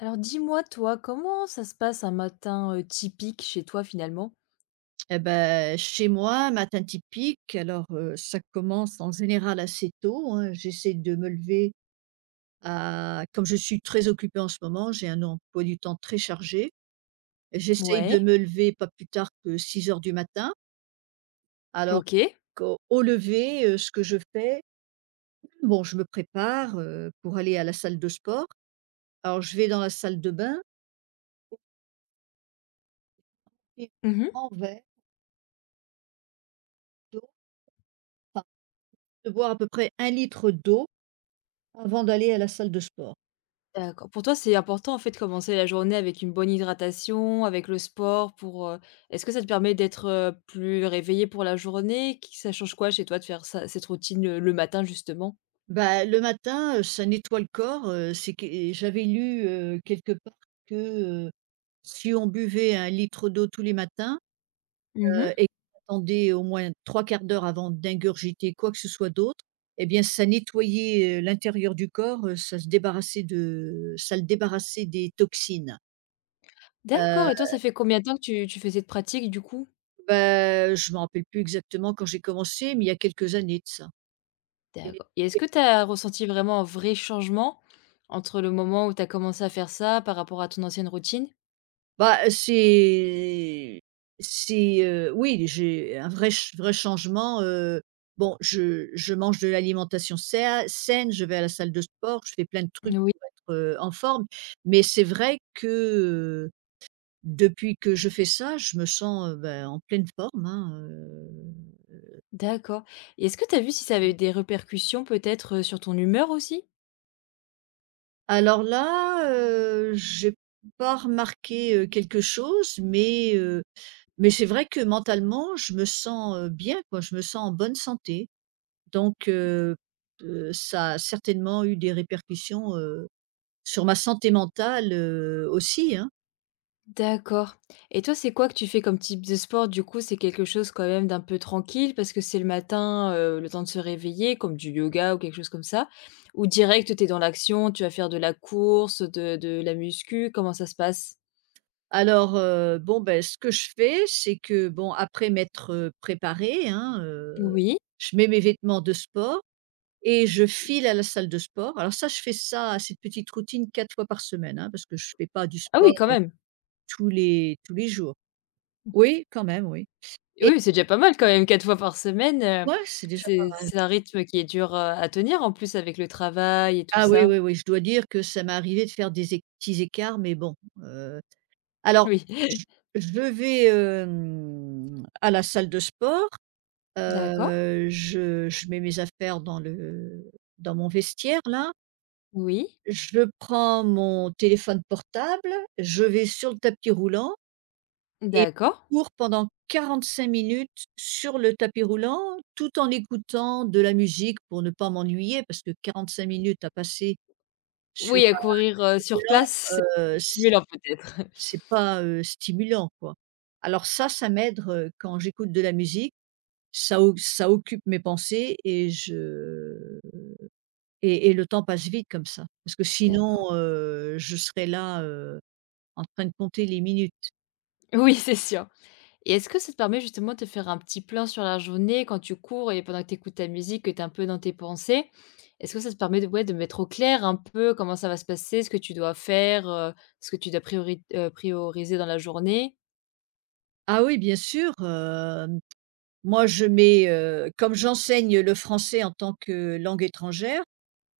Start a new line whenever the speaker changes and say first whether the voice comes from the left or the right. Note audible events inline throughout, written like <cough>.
left: Alors dis-moi toi, comment ça se passe un matin, typique chez toi finalement?
right: Eh bah, chez moi, matin typique, alors, ça commence en général assez tôt, hein. J'essaie de me lever à comme je suis très occupée en ce moment, j'ai un emploi du temps très chargé. J'essaie de
left: Ouais,
right: me lever pas plus tard que 6 heures du matin. Alors
left: OK.
right: qu'au au lever, ce que je fais, bon, je me prépare, pour aller à la salle de sport. Alors je vais dans la salle de bain et
left: Mmh.
right: en verre d'eau, enfin, de boire à peu près 1 litre d'eau avant d'aller à la salle de sport.
left: D'accord. Pour toi, c'est important en fait de commencer la journée avec une bonne hydratation, avec le sport pour. Est-ce que ça te permet d'être, plus réveillé pour la journée? Qui ça change quoi chez toi de faire ça cette routine, le matin justement?
right: Bah, le matin, ça nettoie le corps, c'est que et j'avais lu, quelque part que, heu, si on buvait 1 litre d'eau tous les matins,
left: Mmh.
right: et qu'on attendait au moins trois quarts d'heure avant d'ingurgiter quoi que ce soit d'autre, et bien ça nettoyait, l'intérieur du corps, ça se débarrassait de ça le débarrassait des toxines.
left: D'accord
right: Heu,
left: et toi, ça fait combien de temps que tu fais cette pratique du coup?
right: Bah, je m'en rappelle plus exactement quand j'ai commencé, mais il y a quelques années de ça. Et
left: D'accord et est-ce que tu as ressenti vraiment un vrai changement entre le moment où tu as commencé à faire ça par rapport à ton ancienne routine?
right: bah, oui, j'ai un vrai ch vrai changement, bon, je mange de l'alimentation sei saine, je vais à la salle de sport, je fais plein de trucs
left: Oui.
right: pour être, en forme. Mais c'est vrai que, heu, depuis que je fais ça, je me sens, bah, en pleine forme, hein.
left: D'accord et est-ce que tu as vu si ça avait eu des répercussions peut-être, sur ton humeur aussi?
right: Alors là, j'ai pas remarqué, quelque chose, mais c'est vrai que mentalement, je me sens, bien, quoi, je me sens en bonne santé. Donc ça a certainement eu des répercussions, sur ma santé mentale, aussi, hein.
left: D'accord et toi, c'est quoi que tu fais comme type de sport? Du coup, c'est quelque chose quand même d'un peu tranquille parce que c'est le matin, le temps de se réveiller, comme du yoga ou quelque chose comme ça? Ou direct, tu es dans l'action, tu vas faire de la course, de la muscu, comment ça se passe?
right: Alors, bon, ben, ce que je fais, c'est que, bon, après m'être, préparée, hein,
left: Oui.
right: je mets mes vêtements de sport et je file à la salle de sport. Alors ça, je fais ça, cette petite routine 4 fois par semaine, hein, parce que je fais pas du
left: Ah
right: sport
left: oui, quand même.
right: tous les jours. Oui, quand même, oui et
left: Oui, c'est déjà pas mal quand même 4 fois par semaine,
right: ouais, c'est déjà pas
left: c'est
right: mal.
left: c'est un rythme qui est dur, à tenir en plus avec le travail et tout
right: Ah oui,
left: ça.
right: oui, oui, je dois dire que ça m'est arrivé de faire des é petits écarts, mais bon, heu
left: <laughs>
right: alors,
left: Oui.
right: j je vais, à la salle de sport,
left: D'accord.
right: je mets mes affaires dans le dans mon vestiaire là,
left: Oui.
right: je prends mon téléphone portable, je vais sur le tapis roulant et
left: D'accord.
right: je cours pendant 45 minutes sur le tapis roulant, tout en écoutant de la musique pour ne pas m'ennuyer parce que 45 minutes à passer sur
left: Oui, à
right: un
left: courir, sur
right: roulant,
left: place, c'est
right: heu,
left: plus stimulant peut-être. <laughs>
right: c'est pas, stimulant, quoi. Alors ça m'aide, quand j'écoute de la musique, ça occupe mes pensées et je et le temps passe vite comme ça. Parce que sinon,
left: D'accord.
right: je serais là, en train de compter les minutes.
left: Oui, c'est sûr et est-ce que ça te permet justement de te faire un petit plan sur la journée quand tu cours et pendant que tu écoutes ta musique, que tu es un peu dans tes pensées? Est-ce que ça te permet de ouais, de mettre au clair un peu comment ça va se passer, ce que tu dois faire, ce que tu dois prioriser dans la journée?
right: Ah oui, bien sûr, moi je mets, comme j'enseigne le français en tant que langue étrangère.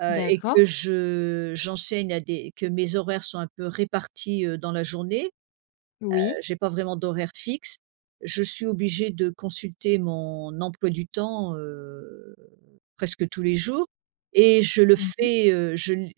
right: Et
left: D'accord.
right: que je j'enseigne à des que mes horaires sont un peu répartis, dans la journée,
left: Oui.
right: j'ai pas vraiment d'horaire fixe. Je suis obligée de consulter mon emploi du temps, presque tous les jours et je le
left: Mmh.
right: fais, heu, je l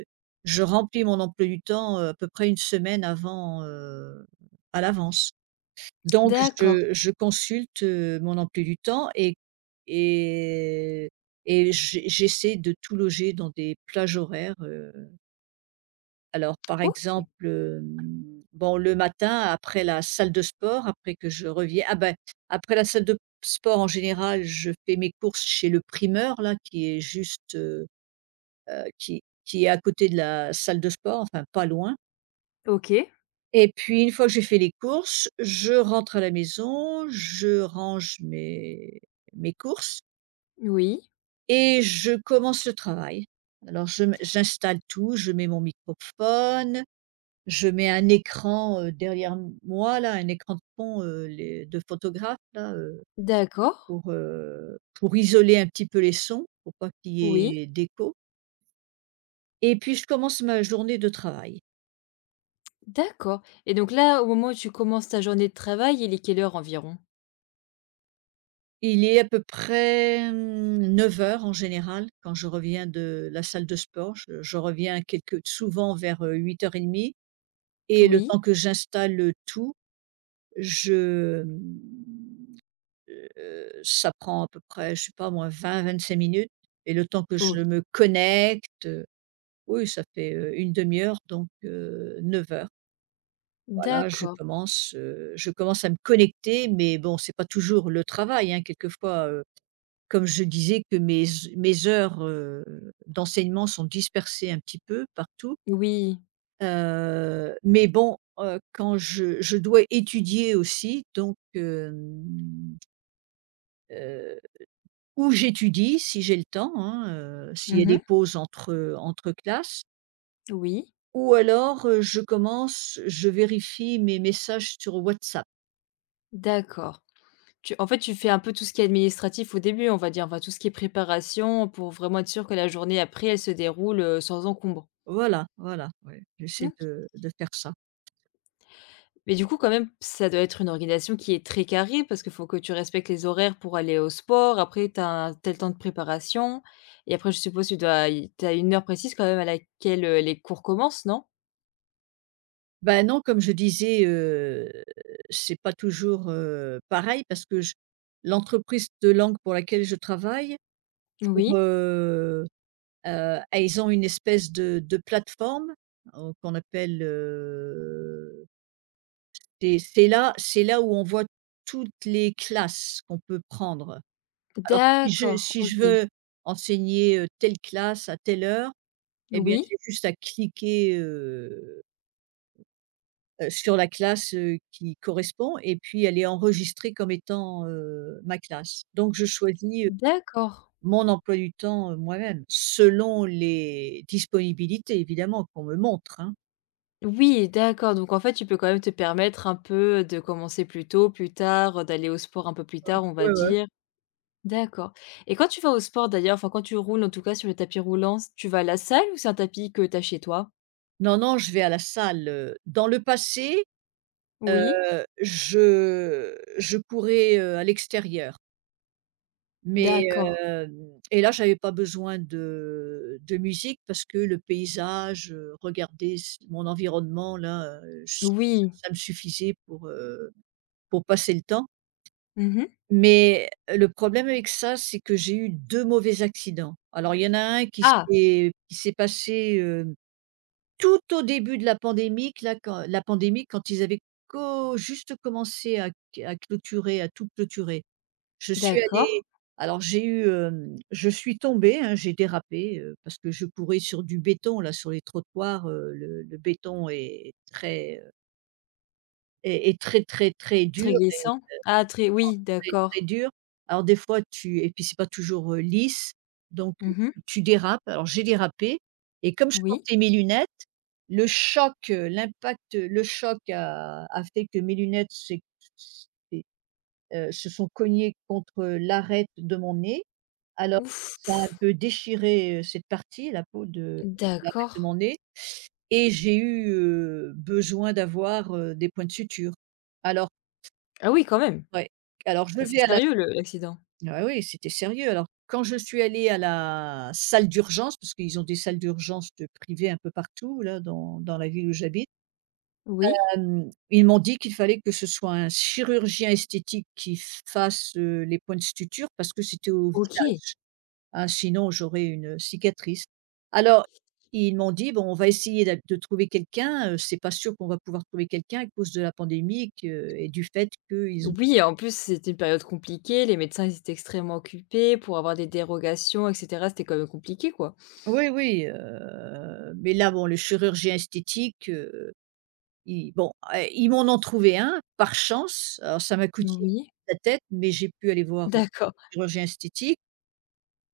right: heu, je remplis mon emploi du temps, à peu près une semaine avant, à l'avance. Donc
left: D'accord.
right: je consulte, mon emploi du temps et et j'essaie de tout loger dans des plages horaires, alors par
left: OK.
right: exemple, bon le matin après la salle de sport, après que je revienne ah ben, après la salle de sport en général, je fais mes courses chez le primeur là qui est juste, qui est à côté de la salle de sport, enfin pas loin.
left: OK.
right: Et puis une fois que j'ai fait les courses, je rentre à la maison, je range mes courses
left: Oui.
right: et je commence le travail. Alors je mets j'installe tout, je mets mon microphone, je mets un écran, derrière m moi là, un écran de fond, les de photographe là,
left: D'accord.
right: pour isoler un petit peu les sons, pour pas qu'il y
left: Oui.
right: ait d'écho et puis je commence ma journée de travail.
left: D'accord et donc là, au moment où tu commences ta journée de travail, il est quelle heure environ?
right: Il est à peu près, 9 heures en général quand je reviens de la salle de sport. Je reviens quelque souvent vers, 8:30 et le temps
left: Oui?
right: que j'installe, tout, je, mmh, ça prend à peu près, je sais pas moi, 25 minutes et le temps que
left: Oh.
right: je me connecte, oui, ça fait, une demi heure donc 9 heures. Voilà,
left: D'accord.
right: je commence à me connecter mais bon, c'est pas toujours le travail, hein, quelquefois, comme je disais que mes heures, d'enseignement sont dispersées un petit peu partout,
left: Oui.
right: mais bon, quand je dois étudier aussi donc heu, ou j'étudie si j'ai le temps, hein, s'il y a des
left: Mhm.
right: pauses entre classes
left: Oui.
right: ou alors, je commence, je vérifie mes messages sur WhatsApp.
left: D'accord. Tu fais un peu tout ce qui est administratif au début, on va dire, enfin tout ce qui est préparation pour vraiment être sûr que la journée après, elle se déroule, sans encombre.
right: Voilà, voilà, ouais, j'essaie
left: OK.
right: de faire ça.
left: Mais du coup, quand même, ça doit être une organisation qui est très carrée parce qu'il faut que tu respectes les horaires pour aller au sport. Après, tu as un tel temps de préparation et après, je suppose, tu dois y as une heure précise quand même à laquelle, les cours commencent, non?
right: Ben non, comme je disais, c'est pas toujours, pareil parce que je l'entreprise de langue pour laquelle je travaille pour,
left: Oui.
right: ah, ils ont une espèce de plateforme, qu'on appelle, c'est là c'est là où on voit toutes les classes qu'on peut prendre. Alors
left: D'accord,
right: si je
left: OK.
right: veux enseigner, telle classe à telle heure, eh bien j'ai
left: Oui.
right: juste à cliquer, sur la classe, qui correspond et puis elle est enregistrée comme étant, ma classe. Donc je choisis,
left: D'accord.
right: mon emploi du temps, moi-même, selon les disponibilités évidemment qu'on me montre, hein.
left: Oui, d'accord, donc en fait, tu peux quand même te permettre un peu de commencer plus tôt, plus tard, d'aller au sport un peu plus tard, on va
right: Ouais, ouais.
left: dire. D'accord et quand tu vas au sport d'ailleurs, enfin quand tu roules en tout cas sur le tapis roulant, tu vas à la salle ou c'est un tapis que tu as chez toi?
right: Non, non, je vais à la salle, dans le passé, heu,
left: Oui.
right: je courais, à l'extérieur. Mais
left: D'accord.
right: hem et là, j'avais pas besoin de musique parce que le paysage, regarder s mon environnement là, ch
left: Oui.
right: ça me suffisait pour passer le temps.
left: Mmh.
right: Mais le problème avec ça, c'est que j'ai eu 2 mauvais accidents. Alors il y en a un
left: Ah!
right: qui s'est passé, tout au début de la pandémie que là quand la pandémie, quand ils avaient co juste commencé à clôturer, à tout clôturer. Je suis
left: D'accord.
right: allée alors j'ai eu, je suis tombée, hein, j'ai dérapé, parce que je courais sur du béton là, sur les trottoirs, le béton est très, est très, très, très
left: Très
right: dur,
left: glissant. Ah très oui,
right: très, très
left: d'accord.
right: dur. Alors des fois tu et puis c'est pas toujours, lisse, donc
left: Mmh mh.
right: tu dérapes. Alors j'ai dérapé et comme je
left: Oui.
right: portais mes lunettes, le choc, l'impact, le choc a fait que mes lunettes s'est se sont cognés contre l'arête de mon nez. Alors ça a un
left: Ouf.
right: peu déchiré, cette partie, la peau de l'arête de
left: D'accord.
right: mon nez et j'ai eu, besoin d'avoir, des points de suture. Alors
left: Ah oui, quand même.
right: ouais, alors je
left: Ah c'est
right: vais à la
left: sérieux le l'accident.
right: ah oui, c'était sérieux. Alors quand je suis allée à la salle d'urgence, parce qu'ils ont des salles d'urgence, de privées un peu partout là dans la ville où j'habite,
left: Oui,
right: ils m'ont dit qu'il fallait que ce soit un chirurgien esthétique qui fasse, les points de suture parce que c'était au
left: OK.
right: hein, sinon j'aurais une cicatrice. Alors, ils m'ont dit: «Bon, on va essayer d'a de trouver quelqu'un, c'est pas sûr qu'on va pouvoir trouver quelqu'un à cause de la pandémie que et du fait qu'ils ont»
left: Oui, en plus, c'était une période compliquée, les médecins, ils étaient extrêmement occupés pour avoir des dérogations et cetera, c'était quand même compliqué, quoi.
right: oui, oui, mais là, bon, le chirurgien esthétique, il bon, ah, ils m'en ont trouvé un par chance. Alors ça m'a coûté
left: Oui,
right: la tête, mais j'ai pu aller voir,
left: d'accord.
right: le chirurgien esthétique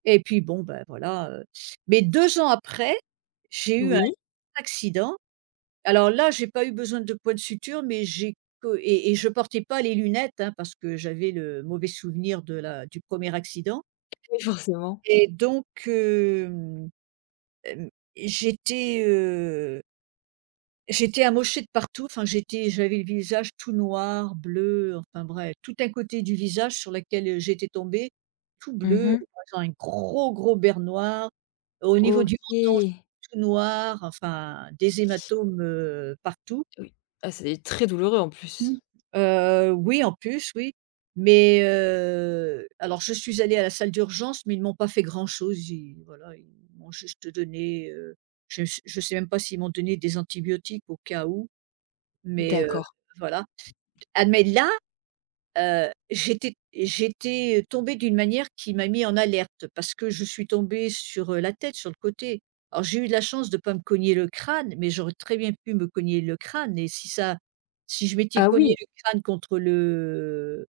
right: et puis bon, ben, voilà, mais 2 ans après, j'ai eu un
left: Oui,
right: accident. Alors là, j'ai pas eu besoin de points de suture, mais j'ai que et je portais pas les lunettes, hein, parce que j'avais le mauvais souvenir de la du premier accident
left: oui, forcément.
right: et donc hem, j'étais, heu, j'étais amochée de partout, enfin j'avais le visage tout noir, bleu, enfin bref, tout un côté du visage sur lequel, j'étais tombée, tout bleu,
left: Mmh.
right: faisant un gros, gros beurre noir. Au niveau du menton, c'était
left: OK.
right: tout noir, enfin des hématomes, partout.
left: Oui. Ah, c'est très douloureux, en
right: Mmh.
left: plus.
right: Oui, en plus, oui, mais alors je suis allée à la salle d'urgence, mais ils m'ont pas fait grand-chose. Ils voilà, ils m'ont juste donné, je sais même pas s'ils m'ont donné des antibiotiques au cas où, mais
left: D'accord.
right: voilà. Ah mais là, j'étais tombée d'une manière qui m'a mis en alerte parce que je suis tombée sur, la tête, sur le côté. Alors j'ai eu de la chance de pas me cogner le crâne, mais j'aurais très bien pu me cogner le crâne et si ça si je m'étais
left: Ah
right: cogné
left: oui,
right: le crâne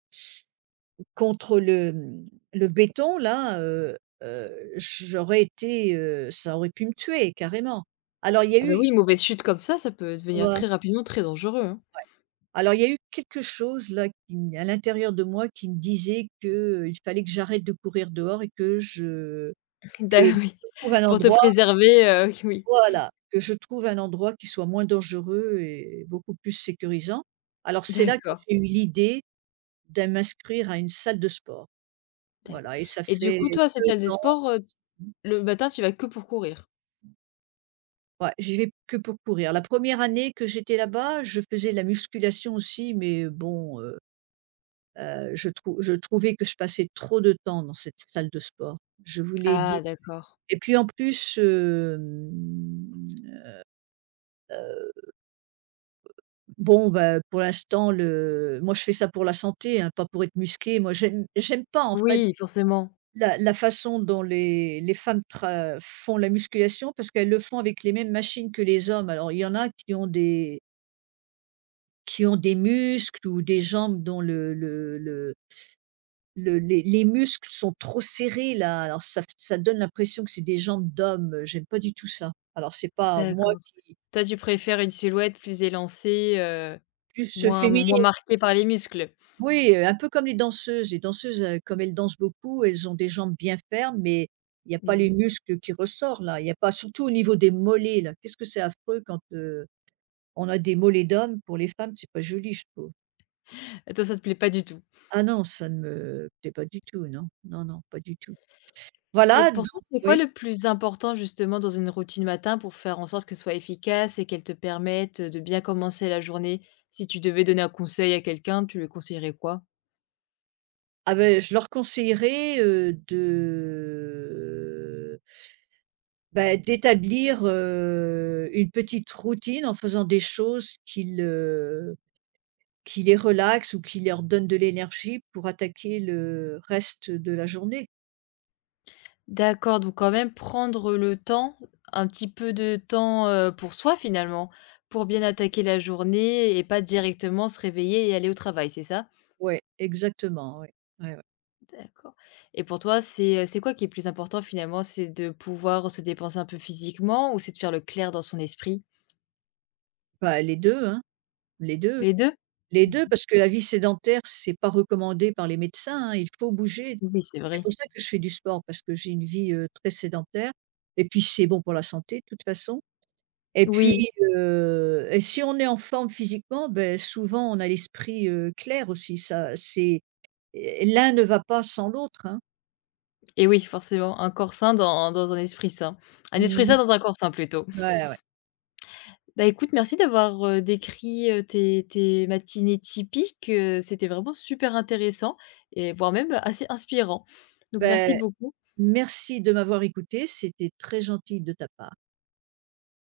right: contre le, le béton là, heu, j'aurais été, ça aurait pu me tuer carrément. Alors il y a
left: ah bah,
right: eu
left: oui, une mauvaise chute comme ça peut devenir très rapidement très dangereux, hein.
right: alors il y a eu quelque chose là qui m à l'intérieur de moi qui me disait que, il fallait que j'arrête de courir dehors et
left: <laughs> D'a
right: que
left: oui,
right: je trouve un
left: pour te
right: endroit
left: préserver, <laughs> oui.
right: voilà, que je trouve un endroit qui soit moins dangereux et beaucoup plus sécurisant. Alors c'est là que
left: D'accord,
right: j'ai eu l'idée de m'inscrire à une salle de sport.
left: d'accord
right: Voilà et ça
left: et du
right: fait
left: coup, toi, cette salle des
right: 2 ans
left: sports, le matin, tu vas que pour courir?
right: ouais, j'y vais que pour courir. La première année que j'étais là-bas, je faisais de la musculation aussi mais bon, je trouvais que je passais trop de temps dans cette salle de sport. Je voulais
left: Ah
right: di
left: d'accord.
right: et puis en plus, heu, bon, bah, pour l'instant le moi je fais ça pour la santé, hein, pas pour être musqué. Moi j'aime pas en fait
left: Oui, forcément.
right: la façon dont les femmes tra font la musculation parce qu'elles le font avec les mêmes machines que les hommes. Alors il y en a qui ont des muscles ou des jambes dont le les muscles sont trop serrés là, alors ça donne l'impression que c'est des jambes d'homme. J'aime pas du tout ça. Alors c'est pas moi
left: D'accord.
right: qui
left: Toi, tu préfères une silhouette plus élancée,
right: plus,
left: moins moins
right: féminin
left: marquée par les muscles?
right: oui, un peu comme les danseuses. Les danseuses, comme elles dansent beaucoup, elles ont des jambes bien fermes, mais il n'y a pas
left: Mais
right: les
left: oui.
right: muscles qui ressortent là, il n'y a pas surtout au niveau des mollets là. Qu'est-ce que c'est affreux quand, on a des mollets d'hommes pour les femmes, c'est pas joli je trouve.
left: Toi, ça te plaît pas du tout?
right: Ah non, ça ne me plaît pas du tout, non. Non, non, pas du tout.
left: Et
right: Voilà donc
left: pour toi, c'est quoi
right: oui.
left: le plus important justement dans une routine matin pour faire en sorte que ce soit efficace et qu'elle te permette de bien commencer la journée? Si tu devais donner un conseil à quelqu'un, tu lui conseillerais quoi?
right: Ah ben je leur conseillerais, de bah, d'établir, une petite routine en faisant des choses qui le qui les relaxent ou qui leur donnent de l'énergie pour attaquer le reste de la journée.
left: D'accord, donc quand même prendre le temps, un petit peu de temps, pour soi finalement, pour bien attaquer la journée et pas directement se réveiller et aller au travail, c'est ça?
right: Ouais, exactement, ouais. Ouais, ouais.
left: D'accord et pour toi, c'est quoi qui est plus important finalement? C'est de pouvoir se dépenser un peu physiquement ou c'est de faire le clair dans son esprit?
right: Bah, les deux hein, les deux
left: Les deux.
right: les
left: Mmh.
right: deux parce que la vie sédentaire, c'est pas recommandé par les médecins, hein, il faut bouger.
left: Oui, c'est
right: C'est
left: vrai.
right: pour ça que je fais du sport parce que j'ai une vie, très sédentaire et puis c'est bon pour la santé de toute façon. Et
left: Oui
right: puis, et si on est en forme physiquement, ben souvent on a l'esprit, clair aussi. Ça c'est et l'un ne va pas sans l'autre, hein.
left: et oui, forcément, un corps sain dans un esprit sain. Un esprit sain
right: Mmh.
left: dans un corps sain plutôt.
right: Ouais, ouais.
left: Bah, écoute, merci d'avoir, décrit, tes matinées typiques, c'était vraiment super intéressant et voire même assez inspirant. Donc merci
right: Beh,
left: beaucoup.
right: merci de m'avoir écoutée, c'était très gentil de ta part.